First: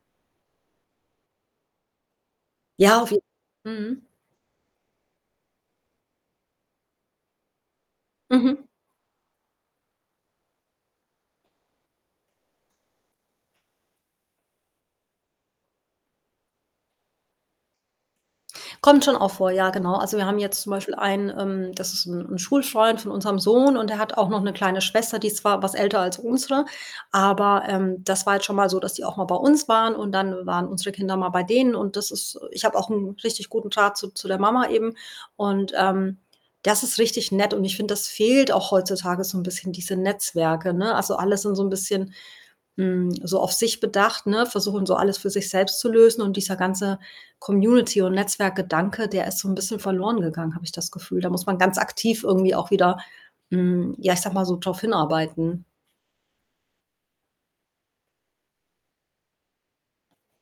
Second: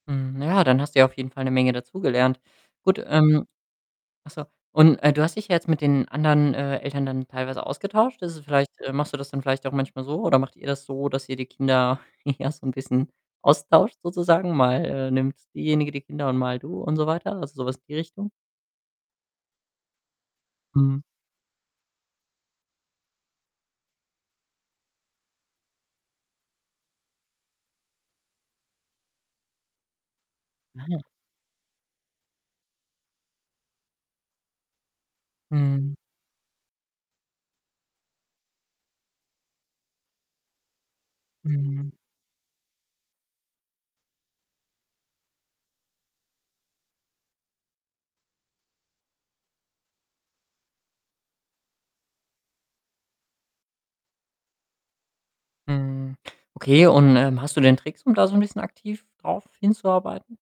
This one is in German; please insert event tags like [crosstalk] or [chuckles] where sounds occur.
Hm, na ja, dann hast du ja auf jeden Fall 'ne Menge dazugelernt. Gut, Ja, auf jeden ähm mhm. achso. Und, äh, du hast dich ja jetzt mit den anderen, äh, Eltern dann teilweise ausgetauscht. Ist es Mhm. vielleicht, äh machst du das dann vielleicht auch manchmal so oder macht ihr das so, dass ihr die Kinder, [chuckles] ja, so 'n bisschen austauscht sozusagen? Mal, äh, nimmt diejenige die Kinder und mal du und so weiter? Also, sowas in die Richtung? Kommt schon auch vor, ja, genau. Also, wir haben jetzt zum Beispiel Mhm. einen, ähm das ist 'n 'n Schulfreund von unserem Sohn und der hat auch noch 'ne kleine Schwester, die ist zwar was älter als unsere, aber, ähm, das war jetzt schon mal so, dass die auch mal bei uns waren und dann waren unsere Ah. Kinder mal bei denen. Und das ist, äh ich habe auch 'n richtig guten Draht zu zu der Mama eben. Und, Mhm. ähm, das ist richtig nett und ich finde, das fehlt auch heutzutage so 'n bisschen diese Netzwerke, ne? Also, alle sind so 'n Mhm. bisschen, hm, so auf sich bedacht, ne, versuchen, so alles für sich selbst zu lösen. Und dieser ganze Community und Netzwerkgedanke, der ist so 'n bisschen verloren gegangen, habe ich das Gefühl. Da muss man ganz aktiv irgendwie auch wieder, hm ja, ich sage mal, so drauf hinarbeiten. Mhm, okay. Und, ähm, hast du denn Tricks, um da so 'n bisschen aktiv drauf hinzuarbeiten?